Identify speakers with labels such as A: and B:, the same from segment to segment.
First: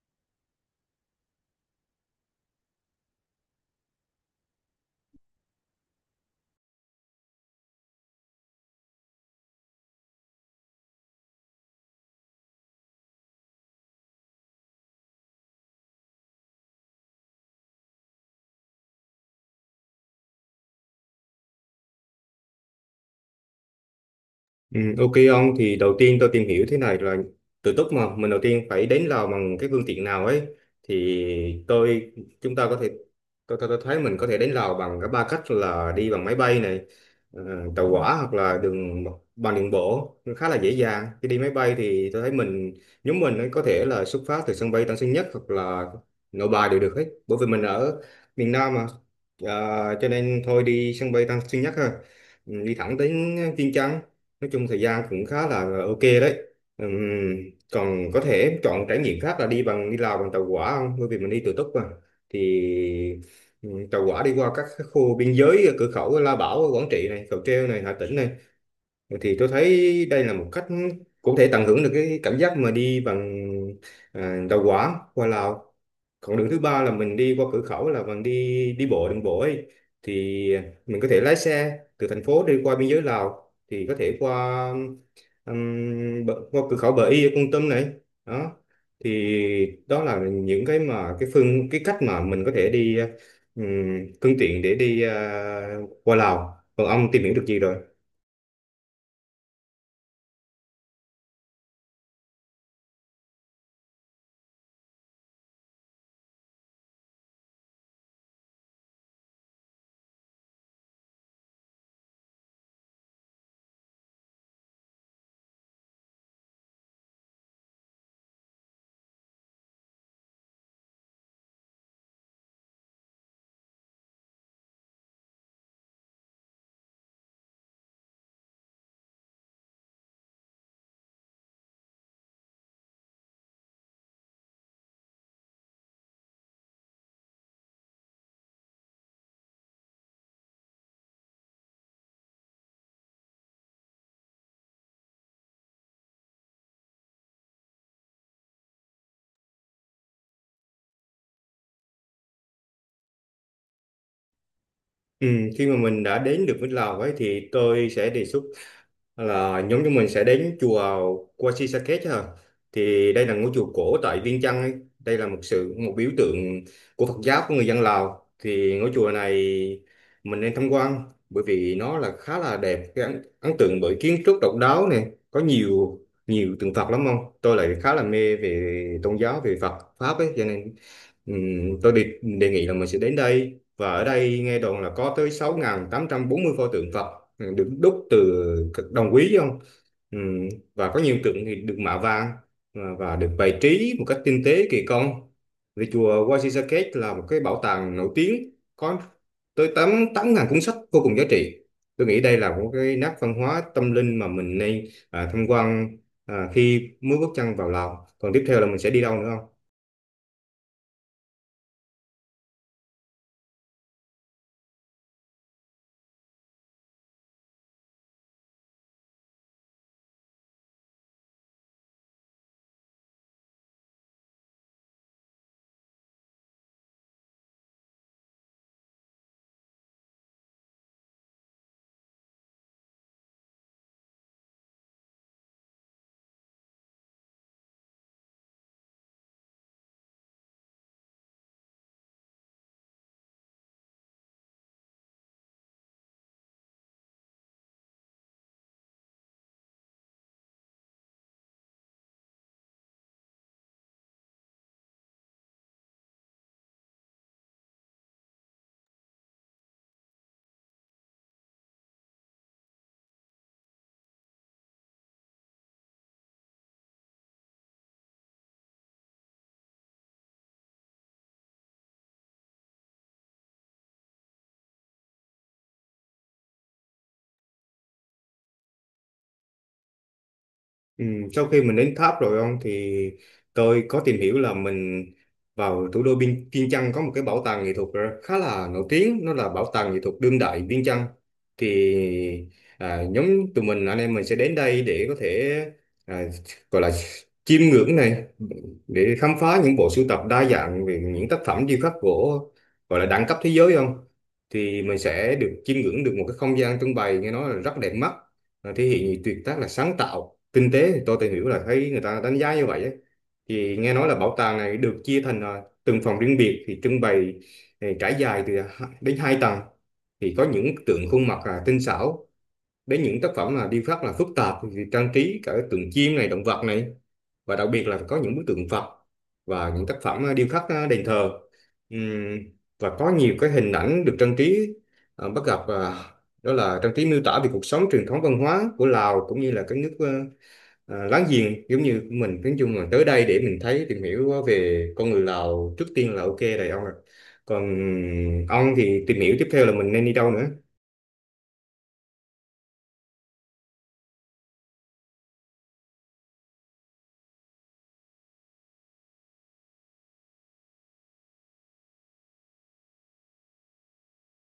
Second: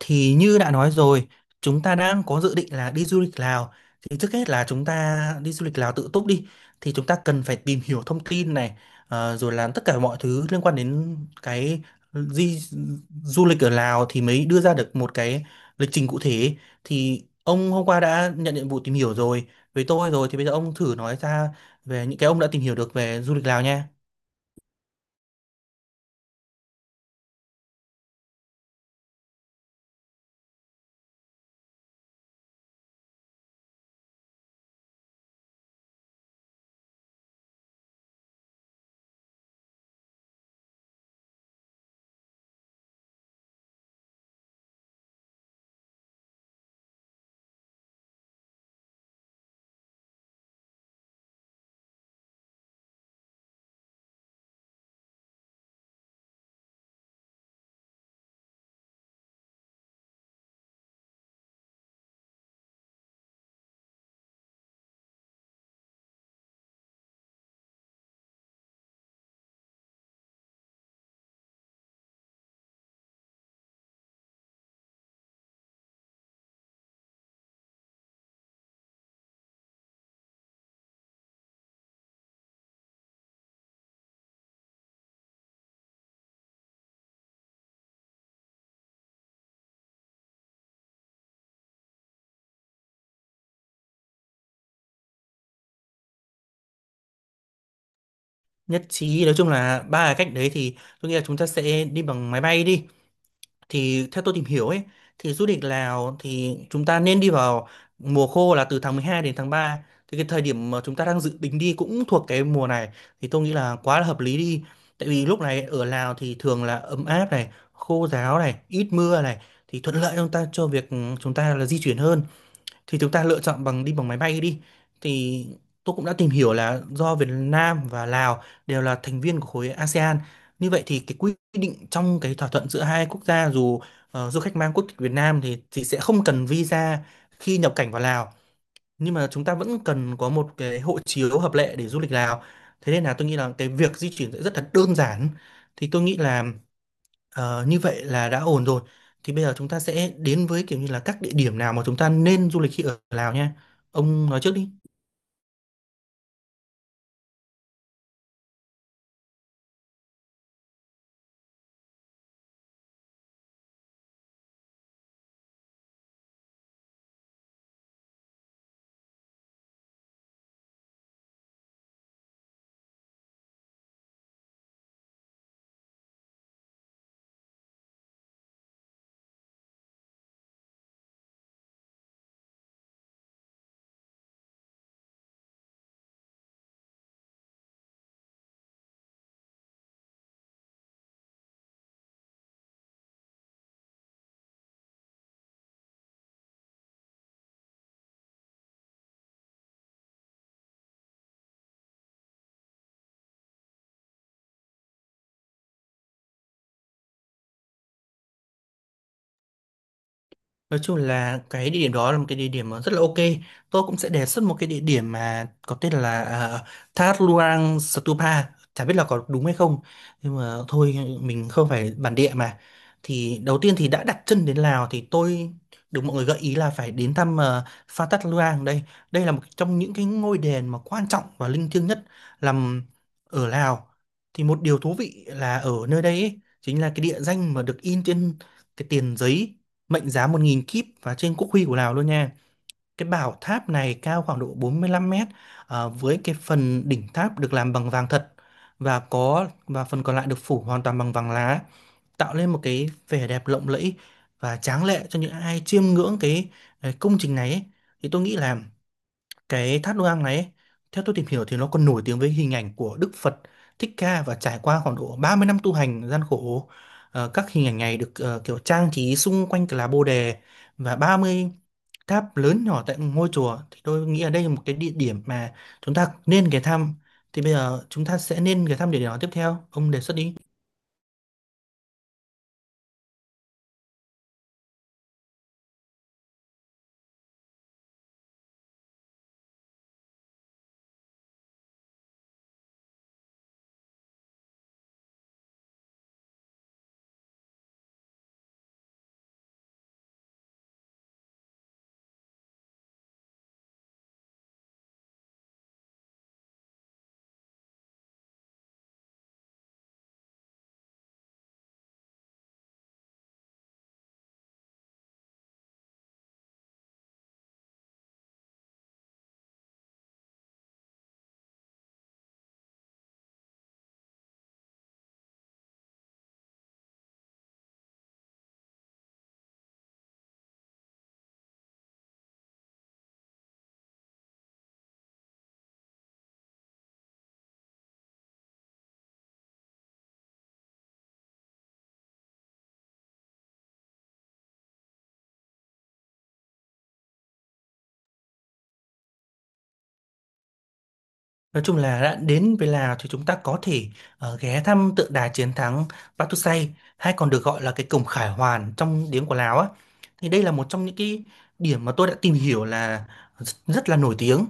A: Thì như đã nói rồi, chúng ta đang có dự định là đi du lịch Lào. Thì trước hết là chúng ta đi du lịch Lào tự túc đi, thì chúng ta cần phải tìm hiểu thông tin này, rồi làm tất cả mọi thứ liên quan đến cái di du lịch ở Lào thì mới đưa ra được một cái lịch trình cụ thể. Thì ông hôm qua đã nhận nhiệm vụ tìm hiểu rồi với tôi rồi, thì bây giờ ông thử nói ra về những cái ông đã tìm hiểu được về du lịch Lào nha.
B: Ừ, ok ông, thì đầu tiên tôi tìm hiểu thế này là tự túc mà mình đầu tiên phải đến Lào bằng cái phương tiện nào ấy. Thì tôi chúng ta có thể Tôi thấy mình có thể đến Lào bằng cả ba cách, là đi bằng máy bay này, ờ, tàu hỏa, hoặc là đường bộ. Nó khá là dễ dàng. Khi đi máy bay thì tôi thấy nhóm mình ấy có thể là xuất phát từ sân bay Tân Sơn Nhất hoặc là Nội Bài đều được hết, bởi vì mình ở miền Nam mà. Ờ, cho nên thôi đi sân bay Tân Sơn Nhất ha. Ừ, đi thẳng đến Vientiane, nói chung thời gian cũng khá là ok đấy. Ừm, Còn có thể em chọn trải nghiệm khác là đi bằng đi Lào bằng tàu hỏa không? Bởi vì mình đi tự túc mà. Thì Tàu hỏa đi qua các cái khu biên giới ở cửa khẩu Lao Bảo Quảng Trị này, Cầu Treo này, Hà Tĩnh này. Thì tôi thấy đây là một cách cũng thể tận hưởng được cái cảm giác mà đi bằng tàu hỏa qua Lào. Còn đường thứ ba là mình đi qua cửa khẩu, là bằng đi đi bộ đường bộ ấy. Thì mình có thể lái xe từ thành phố đi qua biên giới Lào, thì có thể qua ừm, qua cửa khẩu Bờ Y ở Kon Tum này. Đó, thì đó là những cái mà cái phương cái cách mà mình có thể đi, ừm, phương tiện để đi qua Lào. Còn ông tìm hiểu được gì rồi?
A: Nhất trí, nói chung là ba cái cách đấy thì tôi nghĩ là chúng ta sẽ đi bằng máy bay đi. Thì theo tôi tìm hiểu ấy, thì du lịch Lào thì chúng ta nên đi vào mùa khô là từ tháng 12 đến tháng ba. Thì cái thời điểm mà chúng ta đang dự tính đi cũng thuộc cái mùa này, thì tôi nghĩ là quá là hợp lý đi. Tại vì lúc này ở Lào thì thường là ấm áp này, khô ráo này, ít mưa này, thì thuận lợi cho chúng ta, cho việc chúng ta là di chuyển hơn. Thì chúng ta lựa chọn bằng đi bằng máy bay đi. Thì tôi cũng đã tìm hiểu là do Việt Nam và Lào đều là thành viên của khối ASEAN, như vậy thì cái quy định trong cái thỏa thuận giữa hai quốc gia dù du khách mang quốc tịch Việt Nam thì sẽ không cần visa khi nhập cảnh vào Lào, nhưng mà chúng ta vẫn cần có một cái hộ chiếu hợp lệ để du lịch Lào. Thế nên là tôi nghĩ là cái việc di chuyển sẽ rất là đơn giản. Thì tôi nghĩ là, ờ, như vậy là đã ổn rồi. Thì bây giờ chúng ta sẽ đến với kiểu như là các địa điểm nào mà chúng ta nên du lịch khi ở Lào nha. Ông nói trước đi.
B: Ừ, khi mà mình đã đến được với Lào ấy thì tôi sẽ đề xuất là nhóm chúng mình sẽ đến chùa Qua Si Sa Kết chứ. Thì đây là ngôi chùa cổ tại Viêng Chăn ấy. Đây là một biểu tượng của Phật giáo, của người dân Lào. Thì ngôi chùa này mình nên tham quan, bởi vì nó là khá là đẹp, cái ấn tượng bởi kiến trúc độc đáo này, có nhiều nhiều tượng Phật lắm không. Tôi lại khá là mê về tôn giáo, về Phật pháp ấy, cho nên tôi đề nghị là mình sẽ đến đây, và ở đây nghe đồn là có tới 6840 pho tượng Phật, ừ, được đúc từ cực đồng quý chứ không? Ừm, và có nhiều tượng thì được mạ vàng, và được bày trí một cách tinh tế, kỳ công. Vì chùa Waisakek là một cái bảo tàng nổi tiếng, có tới 8 8000 cuốn sách vô cùng giá trị. Tôi nghĩ đây là một cái nét văn hóa tâm linh mà mình nên tham quan khi mới bước chân vào Lào. Còn tiếp theo là mình sẽ đi đâu nữa không?
A: Nói chung là cái địa điểm đó là một cái địa điểm mà rất là ok. Tôi cũng sẽ đề xuất một cái địa điểm mà có tên là Thác Luang Stupa. Chả biết là có đúng hay không, nhưng mà thôi, mình không phải bản địa mà. Thì đầu tiên thì đã đặt chân đến Lào thì tôi được mọi người gợi ý là phải đến thăm Pha Thác Luang đây. Đây là một trong những cái ngôi đền mà quan trọng và linh thiêng nhất nằm ở Lào. Thì một điều thú vị là ở nơi đây ấy, chính là cái địa danh mà được in trên cái tiền giấy mệnh giá 1.000 kíp và trên quốc huy của Lào luôn nha. Cái bảo tháp này cao khoảng độ 45 mét, với cái phần đỉnh tháp được làm bằng vàng thật, và có và phần còn lại được phủ hoàn toàn bằng vàng lá, tạo lên một cái vẻ đẹp lộng lẫy và tráng lệ cho những ai chiêm ngưỡng cái công trình này ấy. Thì tôi nghĩ là cái tháp Đôi Ang này ấy, theo tôi tìm hiểu thì nó còn nổi tiếng với hình ảnh của Đức Phật Thích Ca và trải qua khoảng độ 30 năm tu hành gian khổ. Các hình ảnh này được kiểu trang trí xung quanh là lá Bồ Đề, và 30 tháp lớn nhỏ tại ngôi chùa, thì tôi nghĩ ở đây là một cái địa điểm mà chúng ta nên ghé thăm. Thì bây giờ chúng ta sẽ nên ghé thăm địa điểm nào tiếp theo? Ông đề xuất đi.
B: Ừ, sau khi mình đến tháp rồi ông, thì tôi có tìm hiểu là mình vào thủ đô Biên Viêng Chăn có một cái bảo tàng nghệ thuật khá là nổi tiếng, nó là bảo tàng nghệ thuật đương đại Viêng Chăn. thì Nhóm tụi mình anh em mình sẽ đến đây để có thể à, gọi là chiêm ngưỡng này, để khám phá những bộ sưu tập đa dạng về những tác phẩm điêu khắc gỗ, gọi là đẳng cấp thế giới không. Thì mình sẽ được chiêm ngưỡng được một cái không gian trưng bày nghe nói là rất đẹp mắt, thể hiện tuyệt tác là sáng tạo kinh tế. Thì tôi tìm hiểu là thấy người ta đánh giá như vậy ấy. Thì nghe nói là bảo tàng này được chia thành từng phòng riêng biệt, thì trưng bày trải dài từ đến hai tầng, thì có những tượng khuôn mặt là tinh xảo, đến những tác phẩm là điêu khắc là phức tạp, thì trang trí cả tượng chim này, động vật này, và đặc biệt là có những bức tượng Phật, và những tác phẩm điêu khắc đền thờ. Ừm, và có nhiều cái hình ảnh được trang trí, à, bắt gặp à, đó là trang trí miêu tả về cuộc sống, truyền thống văn hóa của Lào, cũng như là các nước láng giềng giống như của mình. Nói chung là tới đây để mình thấy, tìm hiểu về con người Lào trước tiên là ok rồi ông ạ. Còn ông thì tìm hiểu tiếp theo là mình nên đi đâu nữa?
A: Nói chung là đã đến với Lào thì chúng ta có thể ghé thăm tượng đài chiến thắng Pathusai, hay còn được gọi là cái cổng Khải Hoàn trong tiếng của Lào á. Thì đây là một trong những cái điểm mà tôi đã tìm hiểu là rất là nổi tiếng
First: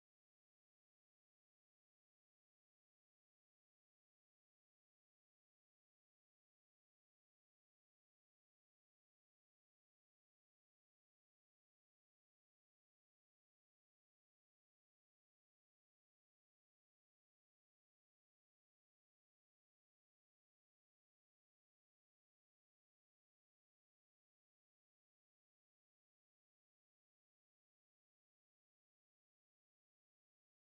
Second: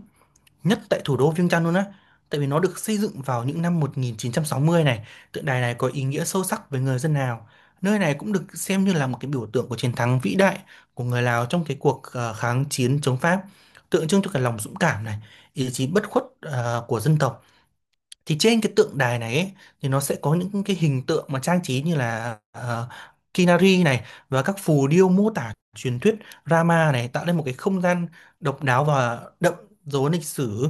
A: nhất tại thủ đô Viêng Chăn luôn á, tại vì nó được xây dựng vào những năm 1960 này. Tượng đài này có ý nghĩa sâu sắc với người dân Lào, nơi này cũng được xem như là một cái biểu tượng của chiến thắng vĩ đại của người Lào trong cái cuộc kháng chiến chống Pháp, tượng trưng cho cái lòng dũng cảm này, ý chí bất khuất của dân tộc. Thì trên cái tượng đài này ấy, thì nó sẽ có những cái hình tượng mà trang trí như là Kinari này và các phù điêu mô tả truyền thuyết Rama này, tạo nên một cái không gian độc đáo và đậm dấu ấn lịch sử.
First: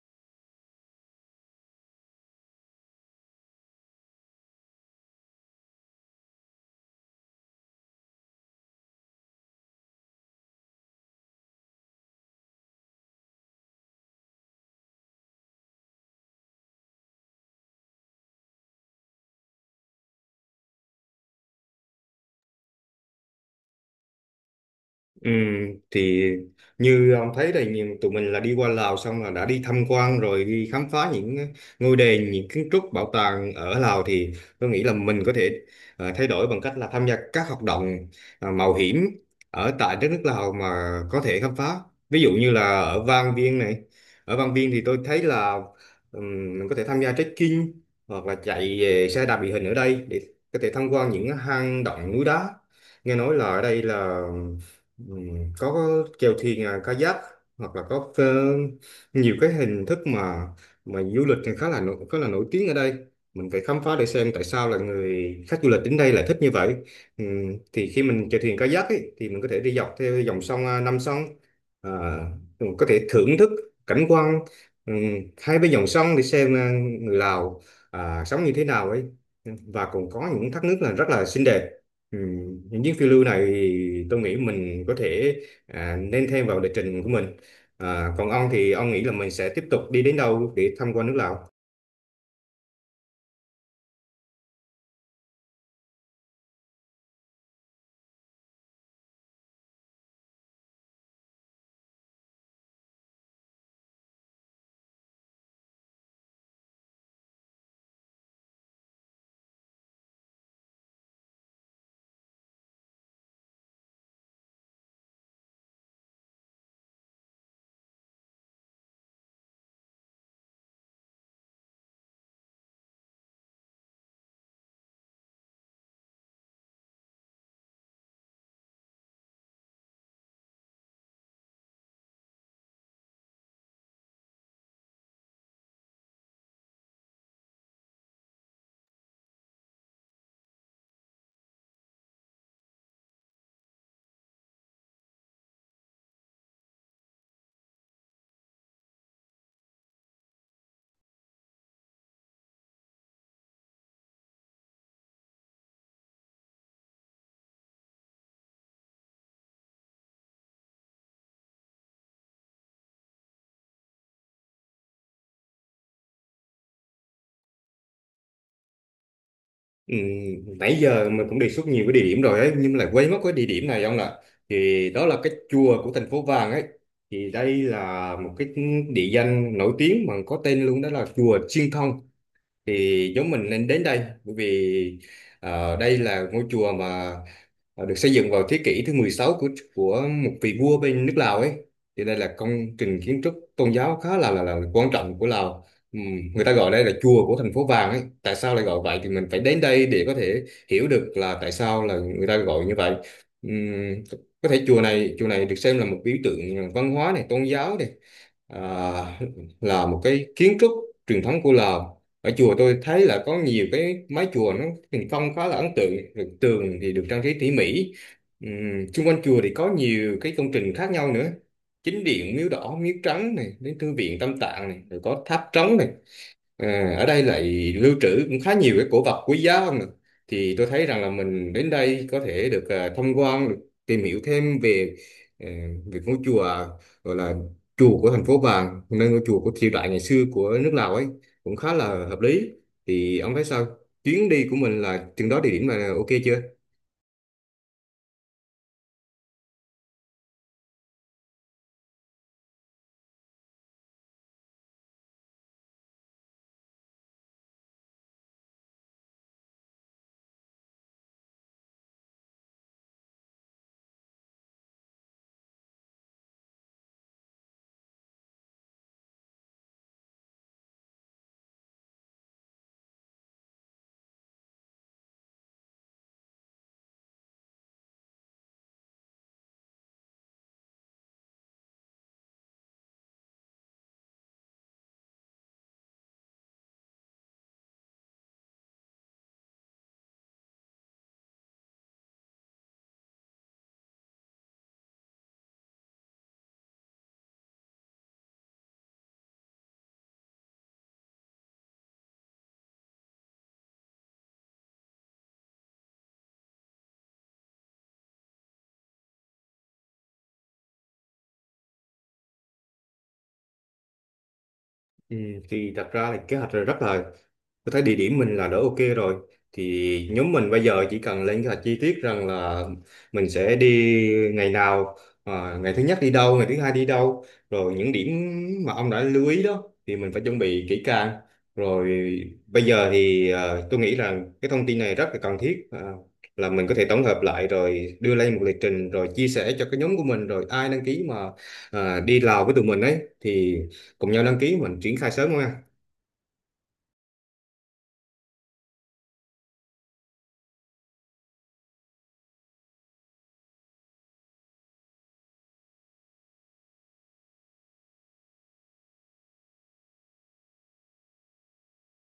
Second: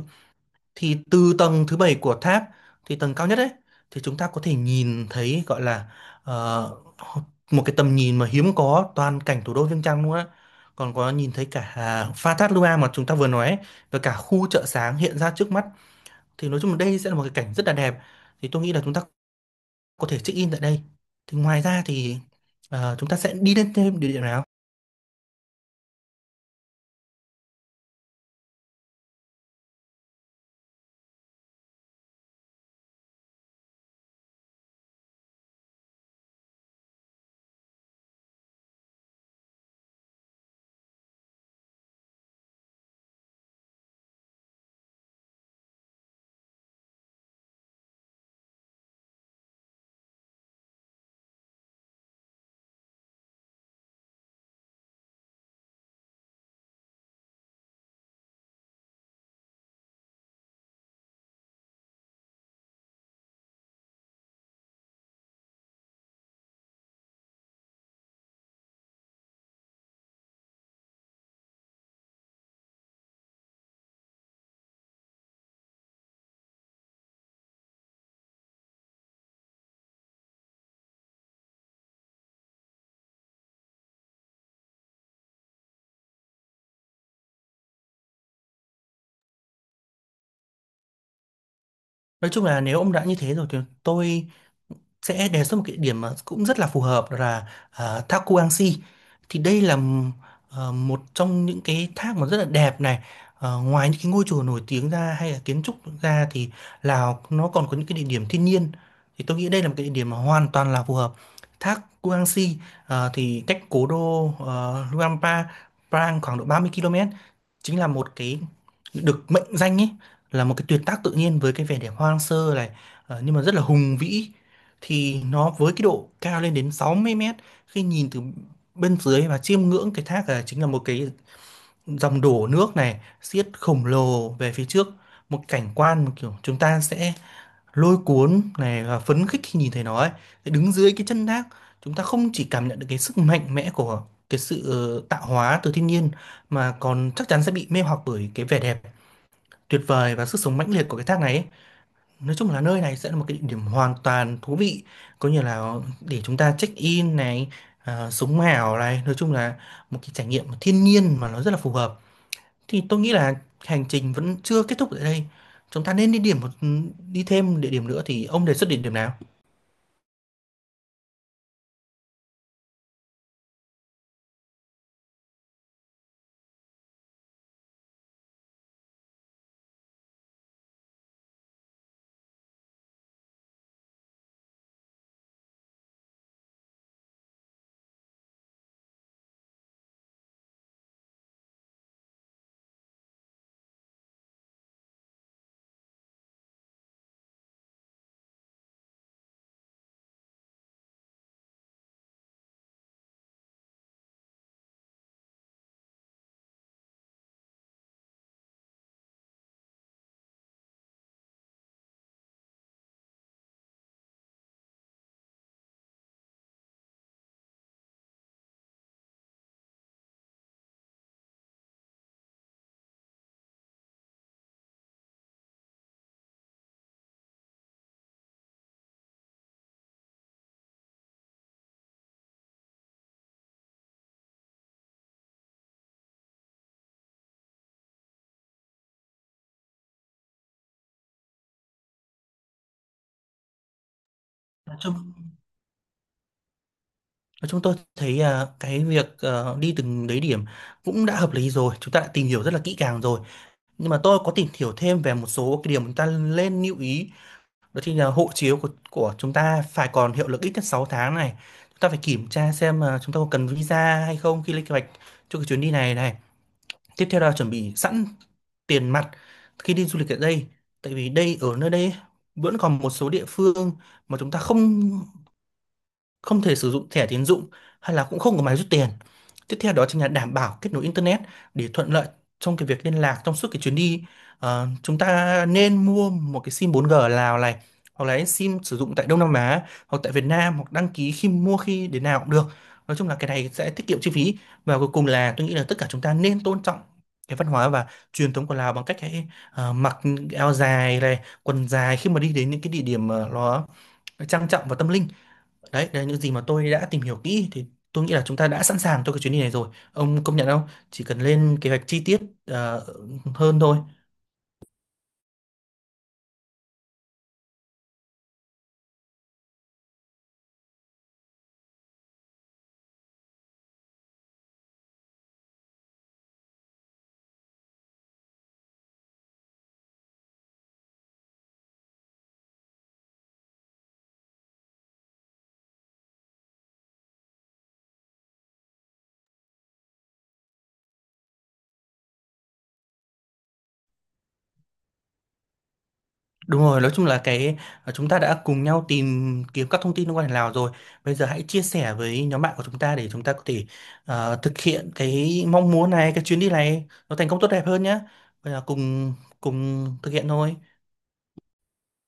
A: Thì từ tầng thứ bảy của tháp, thì tầng cao nhất ấy, thì chúng ta có thể nhìn thấy gọi là, ờ, một cái tầm nhìn mà hiếm có, toàn cảnh thủ đô Viêng Chăn luôn á, còn có nhìn thấy cả à, pha thác Lua mà chúng ta vừa nói ấy, và cả khu chợ sáng hiện ra trước mắt. Thì nói chung là đây sẽ là một cái cảnh rất là đẹp, thì tôi nghĩ là chúng ta có thể check in tại đây. Thì ngoài ra thì chúng ta sẽ đi lên thêm địa điểm nào?
B: Ừ, thì như ông thấy đây, nhìn tụi mình là đi qua Lào xong là đã đi tham quan rồi, đi khám phá những ngôi đền, những kiến trúc, bảo tàng ở Lào. Thì tôi nghĩ là mình có thể thay đổi bằng cách là tham gia các hoạt động mạo hiểm ở tại đất nước Lào mà có thể khám phá, ví dụ như là ở Vang Vieng này. Ở Vang Vieng thì tôi thấy là mình có thể tham gia trekking, hoặc là chạy về xe đạp địa hình ở đây để có thể tham quan những hang động, núi đá. Nghe nói là ở đây là, ừ, có chèo thuyền kayak, hoặc là có nhiều cái hình thức mà du lịch thì khá là nổi tiếng ở đây. Mình phải khám phá để xem tại sao là người khách du lịch đến đây lại thích như vậy. Ừ, thì khi mình chèo thuyền kayak ấy, thì mình có thể đi dọc theo dòng sông Nam sông, à, mình có thể thưởng thức cảnh quan, ừ, hai bên dòng sông để xem người Lào sống như thế nào ấy. Ừ, và còn có những thác nước là rất là xinh đẹp. Ừ. Những chuyến phiêu lưu này thì tôi nghĩ mình có thể nên thêm vào lịch trình của mình. À, còn ông thì ông nghĩ là mình sẽ tiếp tục đi đến đâu để tham quan nước Lào?
A: Nói chung là nếu ông đã như thế rồi thì tôi sẽ đề xuất một cái địa điểm mà cũng rất là phù hợp, đó là thác Kuangxi. Thì đây là một trong những cái thác mà rất là đẹp này. Ờ, ngoài những cái ngôi chùa nổi tiếng ra hay là kiến trúc ra, thì Lào nó còn có những cái địa điểm thiên nhiên, thì tôi nghĩ đây là một cái địa điểm mà hoàn toàn là phù hợp. Thác Kuangxi, thì cách cố đô Luang Prabang Prang khoảng độ 30 km, chính là một cái được mệnh danh ấy, là một cái tuyệt tác tự nhiên với cái vẻ đẹp hoang sơ này, nhưng mà rất là hùng vĩ. Thì nó với cái độ cao lên đến 60 mét, khi nhìn từ bên dưới và chiêm ngưỡng cái thác, là chính là một cái dòng đổ nước này xiết khổng lồ về phía trước, một cảnh quan mà kiểu chúng ta sẽ lôi cuốn này và phấn khích khi nhìn thấy nó ấy. Thế đứng dưới cái chân thác, chúng ta không chỉ cảm nhận được cái sức mạnh mẽ của cái sự tạo hóa từ thiên nhiên, mà còn chắc chắn sẽ bị mê hoặc bởi cái vẻ đẹp tuyệt vời và sức sống mãnh liệt của cái thác này ấy. Nói chung là nơi này sẽ là một cái địa điểm hoàn toàn thú vị, có như là để chúng ta check in này, à, sống ảo này. Nói chung là một cái trải nghiệm thiên nhiên mà nó rất là phù hợp. Thì tôi nghĩ là hành trình vẫn chưa kết thúc tại đây, chúng ta nên đi thêm địa điểm nữa. Thì ông đề xuất địa điểm nào?
B: Ừ. Nãy giờ mình cũng đề xuất nhiều cái địa điểm rồi ấy, nhưng mà lại quên mất cái địa điểm này ông ạ. Thì đó là cái chùa của thành phố Vàng ấy. Thì đây là một cái địa danh nổi tiếng mà có tên luôn, đó là chùa Chiên Thông. Thì chúng mình nên đến đây, bởi vì đây là ngôi chùa mà được xây dựng vào thế kỷ thứ 16, của một vị vua bên nước Lào ấy. Thì đây là công trình kiến trúc tôn giáo khá là là quan trọng của Lào. Người ta gọi đây là chùa của thành phố vàng ấy, tại sao lại gọi vậy thì mình phải đến đây để có thể hiểu được là tại sao là người ta gọi như vậy. Ừm, có thể chùa này được xem là một biểu tượng văn hóa này, tôn giáo này, à, là một cái kiến trúc truyền thống của Lào. Ở chùa tôi thấy là có nhiều cái mái chùa nó hình phong khá là ấn tượng. Rồi tường thì được trang trí tỉ mỉ. Xung quanh chùa thì có nhiều cái công trình khác nhau nữa, chính điện, miếu đỏ, miếu trắng này, đến thư viện tam tạng này, rồi có tháp trống này. À, ở đây lại lưu trữ cũng khá nhiều cái cổ vật quý giá không ạ? Thì tôi thấy rằng là mình đến đây có thể được tham quan, được tìm hiểu thêm về ờ, về ngôi chùa gọi là chùa của thành phố Vàng, nơi ngôi chùa của triều đại ngày xưa của nước Lào ấy, cũng khá là hợp lý. Thì ông thấy sao? Chuyến đi của
A: Nói
B: mình
A: chung,
B: là chừng đó địa điểm là ok chưa?
A: nói chung tôi thấy à, cái việc đi từng đấy điểm cũng đã hợp lý rồi. Chúng ta đã tìm hiểu rất là kỹ càng rồi. Nhưng mà tôi có tìm hiểu thêm về một số cái điểm chúng ta nên lưu ý. Đó thì là hộ chiếu của chúng ta phải còn hiệu lực ít nhất 6 tháng này. Chúng ta phải kiểm tra xem là chúng ta có cần visa hay không khi lên kế hoạch cho cái chuyến đi này này. Tiếp theo là chuẩn bị sẵn tiền mặt khi đi du lịch ở đây. Tại vì đây ở nơi đây ấy, vẫn còn một số địa phương mà chúng ta không không thể sử dụng thẻ tín dụng hay là cũng không có máy rút tiền. Tiếp theo đó chính là đảm bảo kết nối internet để thuận lợi trong cái việc liên lạc trong suốt cái chuyến đi. Ờ, chúng ta nên mua một cái sim 4G ở Lào này, hoặc là sim sử dụng tại Đông Nam Á hoặc tại Việt Nam, hoặc đăng ký khi mua khi đến nào cũng được. Nói chung là cái này sẽ tiết kiệm chi phí. Và cuối cùng là tôi nghĩ là tất cả chúng ta nên tôn trọng cái văn hóa và truyền thống của Lào bằng cách hãy mặc áo dài này, quần dài khi mà đi đến những cái địa điểm nó trang trọng và tâm linh. Đấy, đấy là những gì mà tôi đã tìm hiểu kỹ, thì tôi nghĩ là chúng ta đã sẵn sàng cho cái chuyến đi này rồi. Ông công nhận không? Chỉ cần lên kế hoạch chi tiết ờ, hơn thôi.
B: Ừ, thì thật ra là kế hoạch là rất là, tôi thấy địa điểm mình là đỡ ok rồi. Thì nhóm mình bây giờ chỉ cần lên kế hoạch chi tiết, rằng là mình sẽ đi ngày nào, ngày thứ nhất đi đâu, ngày thứ hai đi đâu. Rồi những điểm mà ông đã lưu ý đó thì mình phải chuẩn bị kỹ càng. Rồi bây giờ thì tôi nghĩ là cái thông tin này rất là cần thiết. À, là mình có thể tổng hợp lại rồi đưa lên một lịch trình, rồi chia sẻ cho cái nhóm của mình, rồi ai đăng ký mà đi Lào với tụi mình ấy thì cùng nhau đăng ký, mình triển khai sớm thôi.
A: Đúng rồi, nói chung là cái, chúng ta đã cùng nhau tìm kiếm các thông tin liên quan đến Lào rồi. Bây giờ hãy chia sẻ với nhóm bạn của chúng ta để chúng ta có thể thực hiện cái mong muốn này, cái chuyến đi này nó thành công tốt đẹp hơn nhé. Bây giờ cùng cùng thực hiện thôi.